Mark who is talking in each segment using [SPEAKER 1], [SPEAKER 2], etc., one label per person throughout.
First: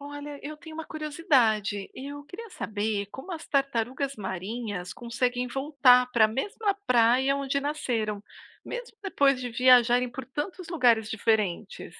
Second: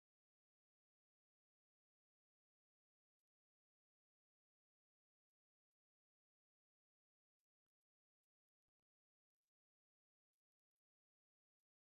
[SPEAKER 1] Olha, eu tenho uma curiosidade. Eu queria saber como as tartarugas marinhas conseguem voltar para a mesma praia onde nasceram, mesmo depois de viajarem por tantos lugares diferentes.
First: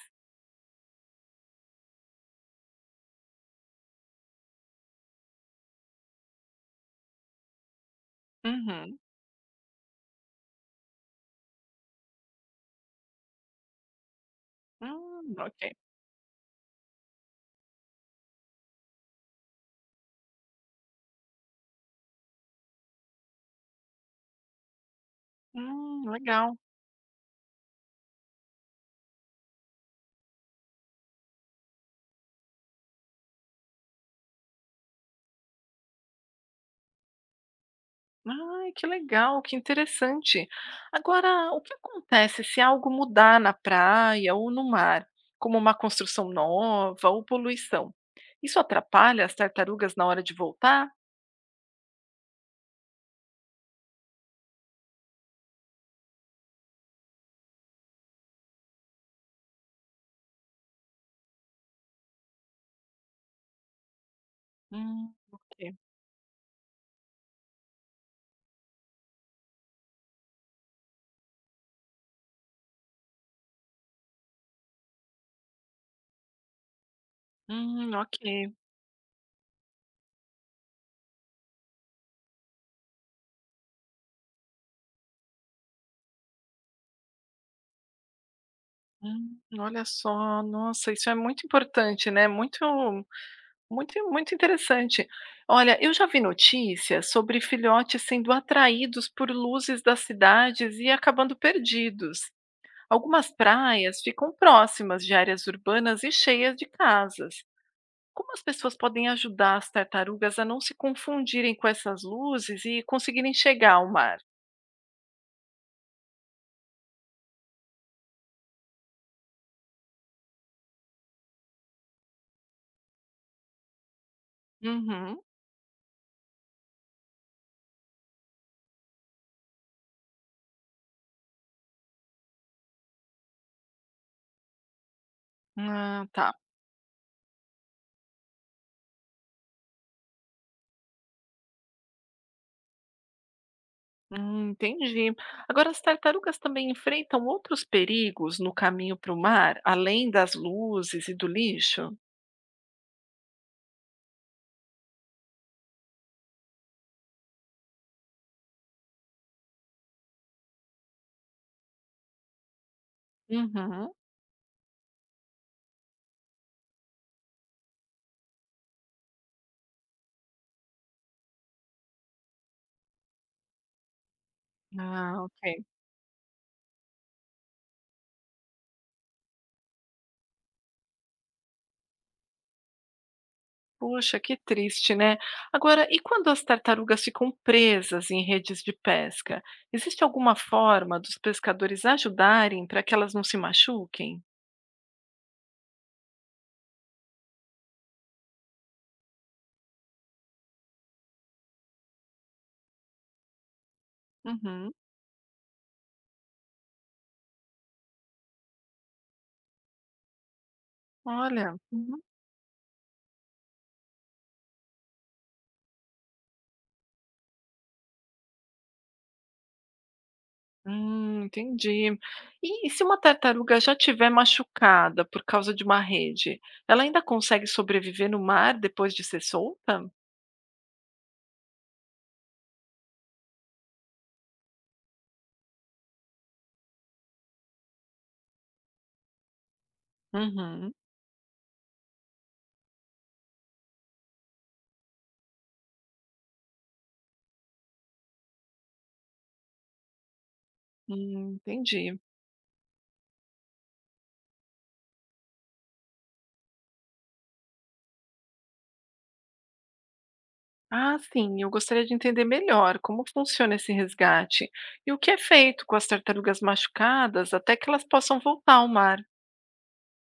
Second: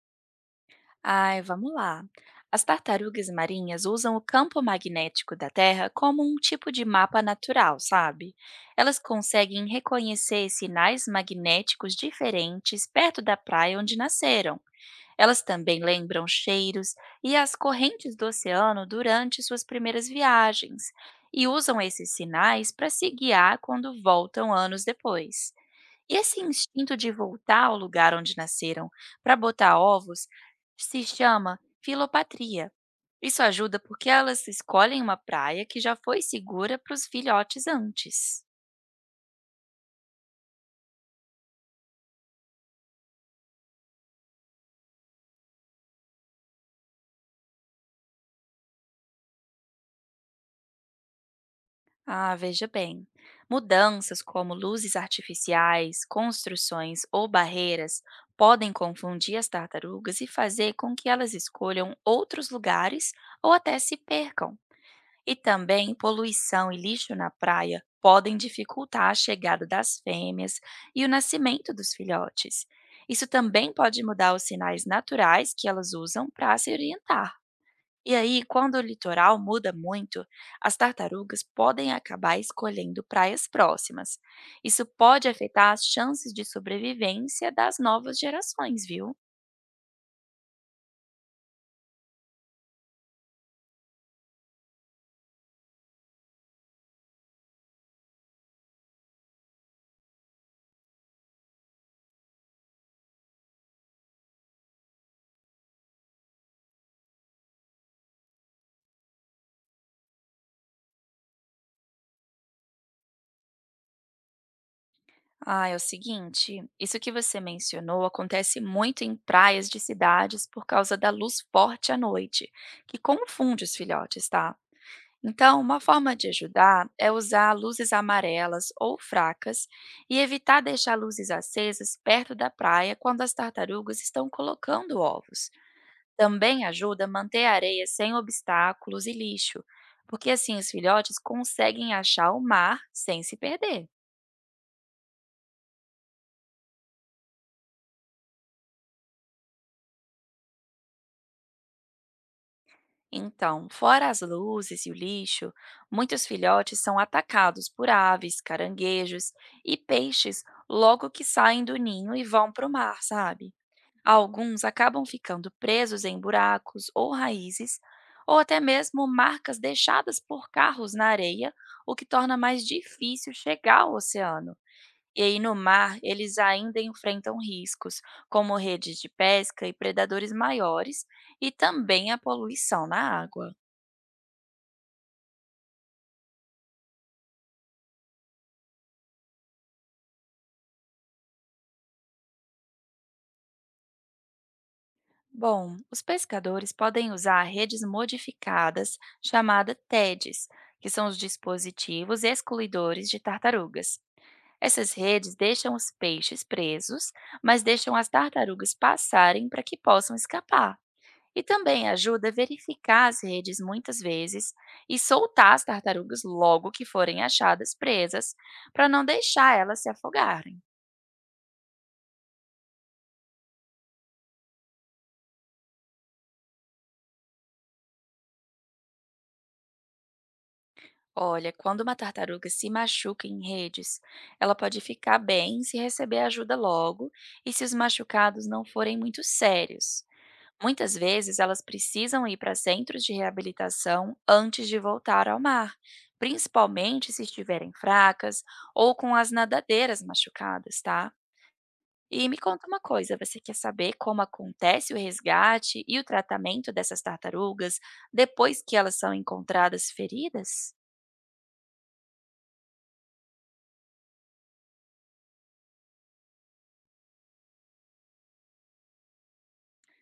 [SPEAKER 2] Ai, vamos lá. As tartarugas marinhas usam o campo magnético da Terra como um tipo de mapa natural, sabe? Elas
[SPEAKER 1] Uhum.
[SPEAKER 2] conseguem reconhecer sinais magnéticos diferentes perto da praia onde nasceram. Elas
[SPEAKER 1] Ok.
[SPEAKER 2] também lembram cheiros e as correntes do oceano durante suas primeiras viagens e usam esses sinais para se guiar quando voltam anos depois. E esse
[SPEAKER 1] Legal.
[SPEAKER 2] instinto de voltar ao lugar onde nasceram para botar ovos se chama filopatria. Isso ajuda porque elas escolhem uma praia que já foi segura para os filhotes antes.
[SPEAKER 1] Ai, que legal, que interessante. Agora, o que acontece se algo mudar na praia ou no mar, como uma construção nova ou poluição? Isso atrapalha as tartarugas na hora de voltar?
[SPEAKER 2] Ah, veja bem. Mudanças como luzes artificiais, construções ou barreiras podem confundir as tartarugas e fazer com que elas escolham outros lugares ou até se percam. E
[SPEAKER 1] Ok.
[SPEAKER 2] também poluição e lixo na praia podem dificultar a chegada das fêmeas e o nascimento dos filhotes. Isso também pode mudar os sinais naturais que elas usam para se orientar. E
[SPEAKER 1] Ok.
[SPEAKER 2] aí, quando o litoral muda muito, as tartarugas podem acabar escolhendo praias próximas. Isso pode afetar as chances de sobrevivência das novas gerações, viu?
[SPEAKER 1] Olha só, nossa, isso é muito importante, né, muito muito muito interessante. Olha, eu já vi notícias sobre filhotes sendo atraídos por luzes das cidades e acabando perdidos. Algumas praias ficam próximas de áreas urbanas e cheias de casas. Como as pessoas podem ajudar as tartarugas a não se confundirem com essas luzes e conseguirem chegar ao mar?
[SPEAKER 2] Ah, é o seguinte, isso que você mencionou acontece muito em praias de cidades por causa da luz forte à noite, que confunde os filhotes, tá?
[SPEAKER 1] Uhum.
[SPEAKER 2] Então, uma forma de ajudar é usar luzes amarelas ou fracas e evitar deixar luzes acesas perto da praia quando as tartarugas estão colocando ovos.
[SPEAKER 1] Ah, tá.
[SPEAKER 2] Também ajuda a manter a areia sem obstáculos e lixo, porque assim os filhotes conseguem achar o mar sem se perder.
[SPEAKER 1] Entendi. Agora, as tartarugas também enfrentam outros perigos no caminho para o mar, além das luzes e do lixo?
[SPEAKER 2] Então, fora as luzes e o lixo, muitos filhotes são atacados por aves, caranguejos e peixes logo que saem do ninho e vão para o mar, sabe?
[SPEAKER 1] Uhum.
[SPEAKER 2] Alguns acabam ficando presos em buracos ou raízes, ou até mesmo marcas deixadas por carros na areia, o que torna mais difícil chegar ao oceano.
[SPEAKER 1] Ah,
[SPEAKER 2] E aí, no
[SPEAKER 1] ok.
[SPEAKER 2] mar, eles ainda enfrentam riscos, como redes de pesca e predadores maiores, e também a poluição na água.
[SPEAKER 1] Puxa, que triste, né? Agora, e quando as tartarugas ficam presas em redes de pesca? Existe alguma forma dos pescadores ajudarem para que elas não se machuquem?
[SPEAKER 2] Bom, os pescadores podem usar redes modificadas, chamadas TEDs, que são os dispositivos excluidores de tartarugas.
[SPEAKER 1] Uhum.
[SPEAKER 2] Essas redes deixam os peixes presos, mas deixam as tartarugas passarem para que possam escapar. E
[SPEAKER 1] Olha,
[SPEAKER 2] também
[SPEAKER 1] uhum.
[SPEAKER 2] ajuda a verificar as redes muitas vezes e soltar as tartarugas logo que forem achadas presas, para não deixar elas se afogarem.
[SPEAKER 1] Entendi. E se uma tartaruga já tiver machucada por causa de uma rede, ela ainda consegue sobreviver no mar depois de ser solta?
[SPEAKER 2] Olha, quando uma tartaruga se machuca em redes, ela pode ficar bem se receber ajuda logo e se os machucados não forem muito sérios.
[SPEAKER 1] Uhum.
[SPEAKER 2] Muitas vezes elas precisam ir para centros de reabilitação antes de voltar ao mar, principalmente se estiverem fracas ou com as nadadeiras machucadas, tá?
[SPEAKER 1] Entendi.
[SPEAKER 2] E me conta uma coisa, você quer saber como acontece o resgate e o tratamento dessas tartarugas depois que elas são encontradas feridas?
[SPEAKER 1] Ah, sim, eu gostaria de entender melhor como funciona esse resgate e o que é feito com as tartarugas machucadas até que elas possam voltar ao mar.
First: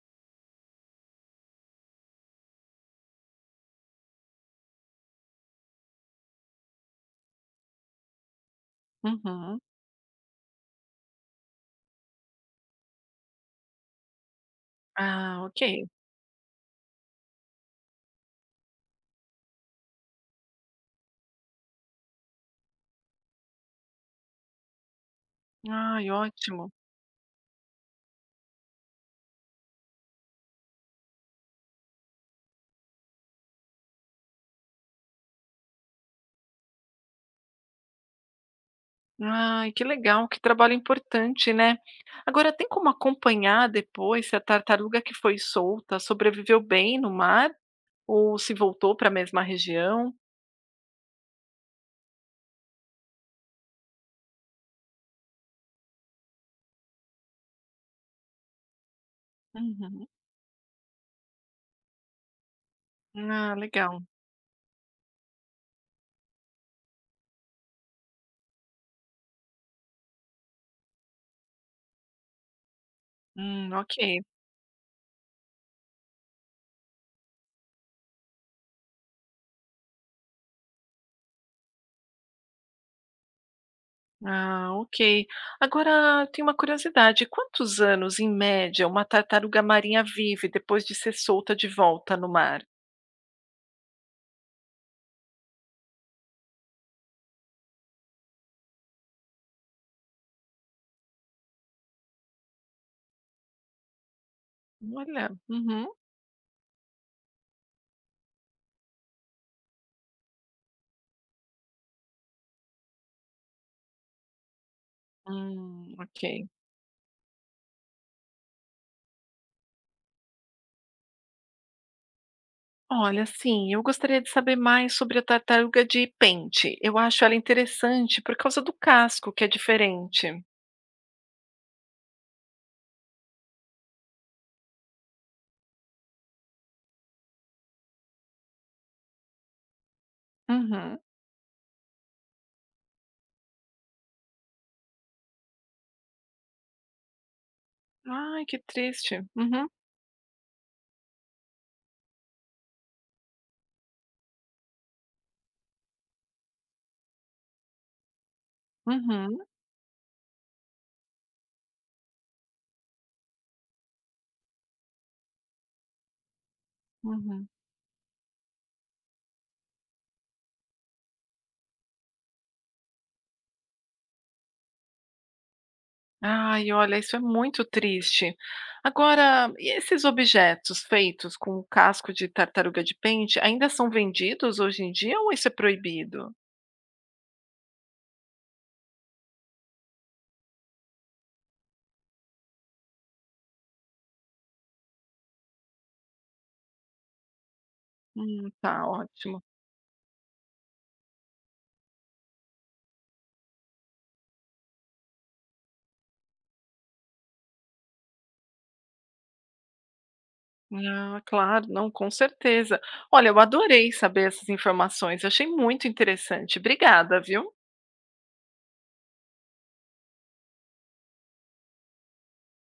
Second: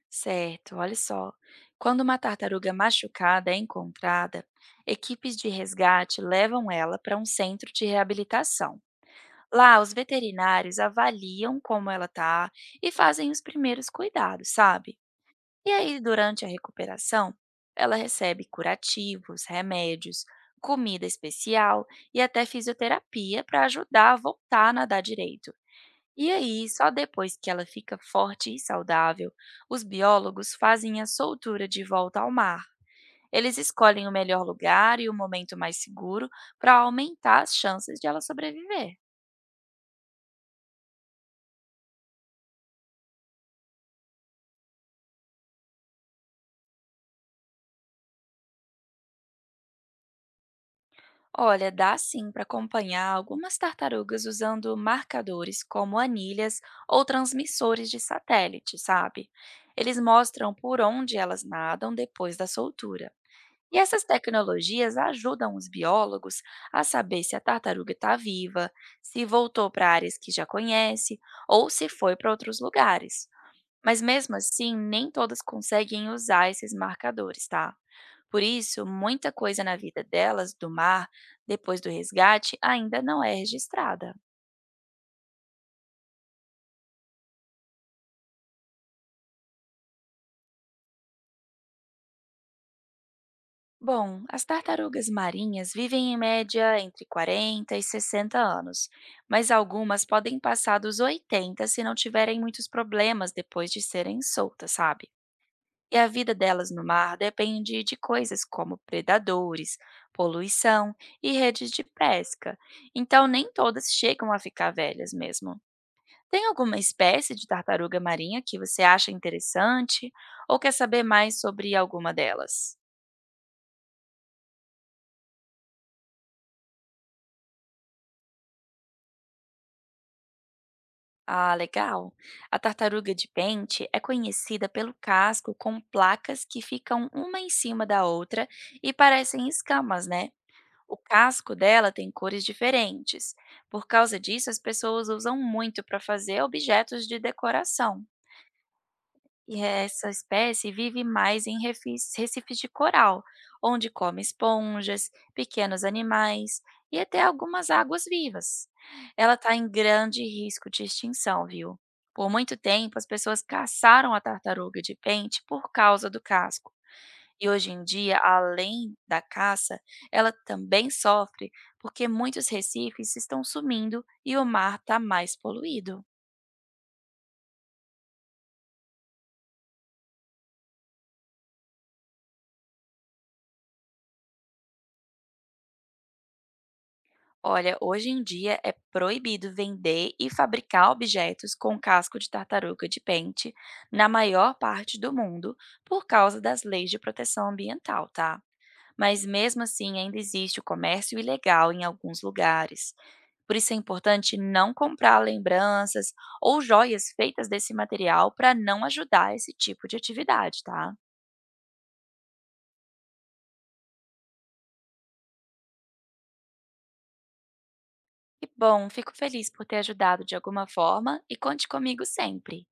[SPEAKER 2] Certo, olha só. Quando uma tartaruga machucada é encontrada, equipes de resgate levam ela para um centro de reabilitação.
[SPEAKER 1] Uhum.
[SPEAKER 2] Lá, os veterinários avaliam como ela tá e fazem os primeiros cuidados, sabe?
[SPEAKER 1] Ah,
[SPEAKER 2] E
[SPEAKER 1] ok.
[SPEAKER 2] aí, durante a recuperação, ela recebe curativos, remédios, comida especial e até fisioterapia para ajudar a voltar a nadar direito.
[SPEAKER 1] Ai,
[SPEAKER 2] E aí,
[SPEAKER 1] ótimo.
[SPEAKER 2] só depois que ela fica forte e saudável, os biólogos fazem a soltura de volta ao mar. Eles escolhem o melhor lugar e o momento mais seguro para aumentar as chances de ela sobreviver.
[SPEAKER 1] Ai, que legal, que trabalho importante, né. Agora tem como acompanhar depois se a tartaruga que foi solta sobreviveu bem no mar ou se voltou para a mesma região?
[SPEAKER 2] Olha, dá sim para acompanhar algumas tartarugas usando marcadores como anilhas ou transmissores de satélite, sabe? Eles
[SPEAKER 1] Uhum.
[SPEAKER 2] mostram por onde elas nadam depois da soltura.
[SPEAKER 1] Ah,
[SPEAKER 2] E essas
[SPEAKER 1] legal.
[SPEAKER 2] tecnologias ajudam os biólogos a saber se a tartaruga está viva, se voltou para áreas que já conhece ou se foi para outros lugares.
[SPEAKER 1] Ok.
[SPEAKER 2] Mas mesmo assim, nem todas conseguem usar esses marcadores, tá? Por isso, muita coisa na vida delas do mar, depois do resgate, ainda não é registrada.
[SPEAKER 1] Ah, ok. Agora tem uma curiosidade, quantos anos em média uma tartaruga marinha vive depois de ser solta de volta no mar?
[SPEAKER 2] Bom, as tartarugas marinhas vivem em média entre 40 e 60 anos, mas algumas podem passar dos 80 se não tiverem muitos problemas depois de serem soltas, sabe?
[SPEAKER 1] Olha, uhum,
[SPEAKER 2] E a vida delas no mar depende de coisas como predadores, poluição e redes de pesca, então nem todas chegam a ficar velhas mesmo. Tem
[SPEAKER 1] ok.
[SPEAKER 2] alguma espécie de tartaruga marinha que você acha interessante ou quer saber mais sobre alguma delas?
[SPEAKER 1] Olha, sim, eu gostaria de saber mais sobre a tartaruga de pente. Eu acho ela interessante por causa do casco, que é diferente.
[SPEAKER 2] Ah, legal. A tartaruga de pente é conhecida pelo casco com placas que ficam uma em cima da outra e parecem escamas, né? O
[SPEAKER 1] Uhum.
[SPEAKER 2] casco dela tem cores diferentes. Por causa disso, as pessoas usam muito para fazer objetos de decoração.
[SPEAKER 1] Ai, que triste.
[SPEAKER 2] E
[SPEAKER 1] Uhum,
[SPEAKER 2] essa espécie vive mais em recifes de coral, onde come esponjas, pequenos animais e até algumas águas vivas. Ela
[SPEAKER 1] uhum,
[SPEAKER 2] está em grande risco de extinção, viu? Por muito tempo, as pessoas caçaram a tartaruga de pente por causa do casco.
[SPEAKER 1] uhum.
[SPEAKER 2] E hoje em dia, além da caça, ela também sofre porque muitos recifes estão sumindo e o mar está mais poluído.
[SPEAKER 1] Ai, olha, isso é muito triste. Agora, e esses objetos feitos com o casco de tartaruga de pente ainda são vendidos hoje em dia ou isso é proibido?
[SPEAKER 2] Olha, hoje em dia é proibido vender e fabricar objetos com casco de tartaruga de pente na maior parte do mundo por causa das leis de proteção ambiental, tá?
[SPEAKER 1] Tá
[SPEAKER 2] Mas
[SPEAKER 1] ótimo.
[SPEAKER 2] mesmo assim, ainda existe o comércio ilegal em alguns lugares. Por isso é importante não comprar lembranças ou joias feitas desse material para não ajudar esse tipo de atividade, tá?
[SPEAKER 1] Ah, claro, não, com certeza. Olha, eu adorei saber essas informações, eu achei muito interessante. Obrigada, viu?
[SPEAKER 2] E bom, fico feliz por ter ajudado de alguma forma e conte comigo sempre.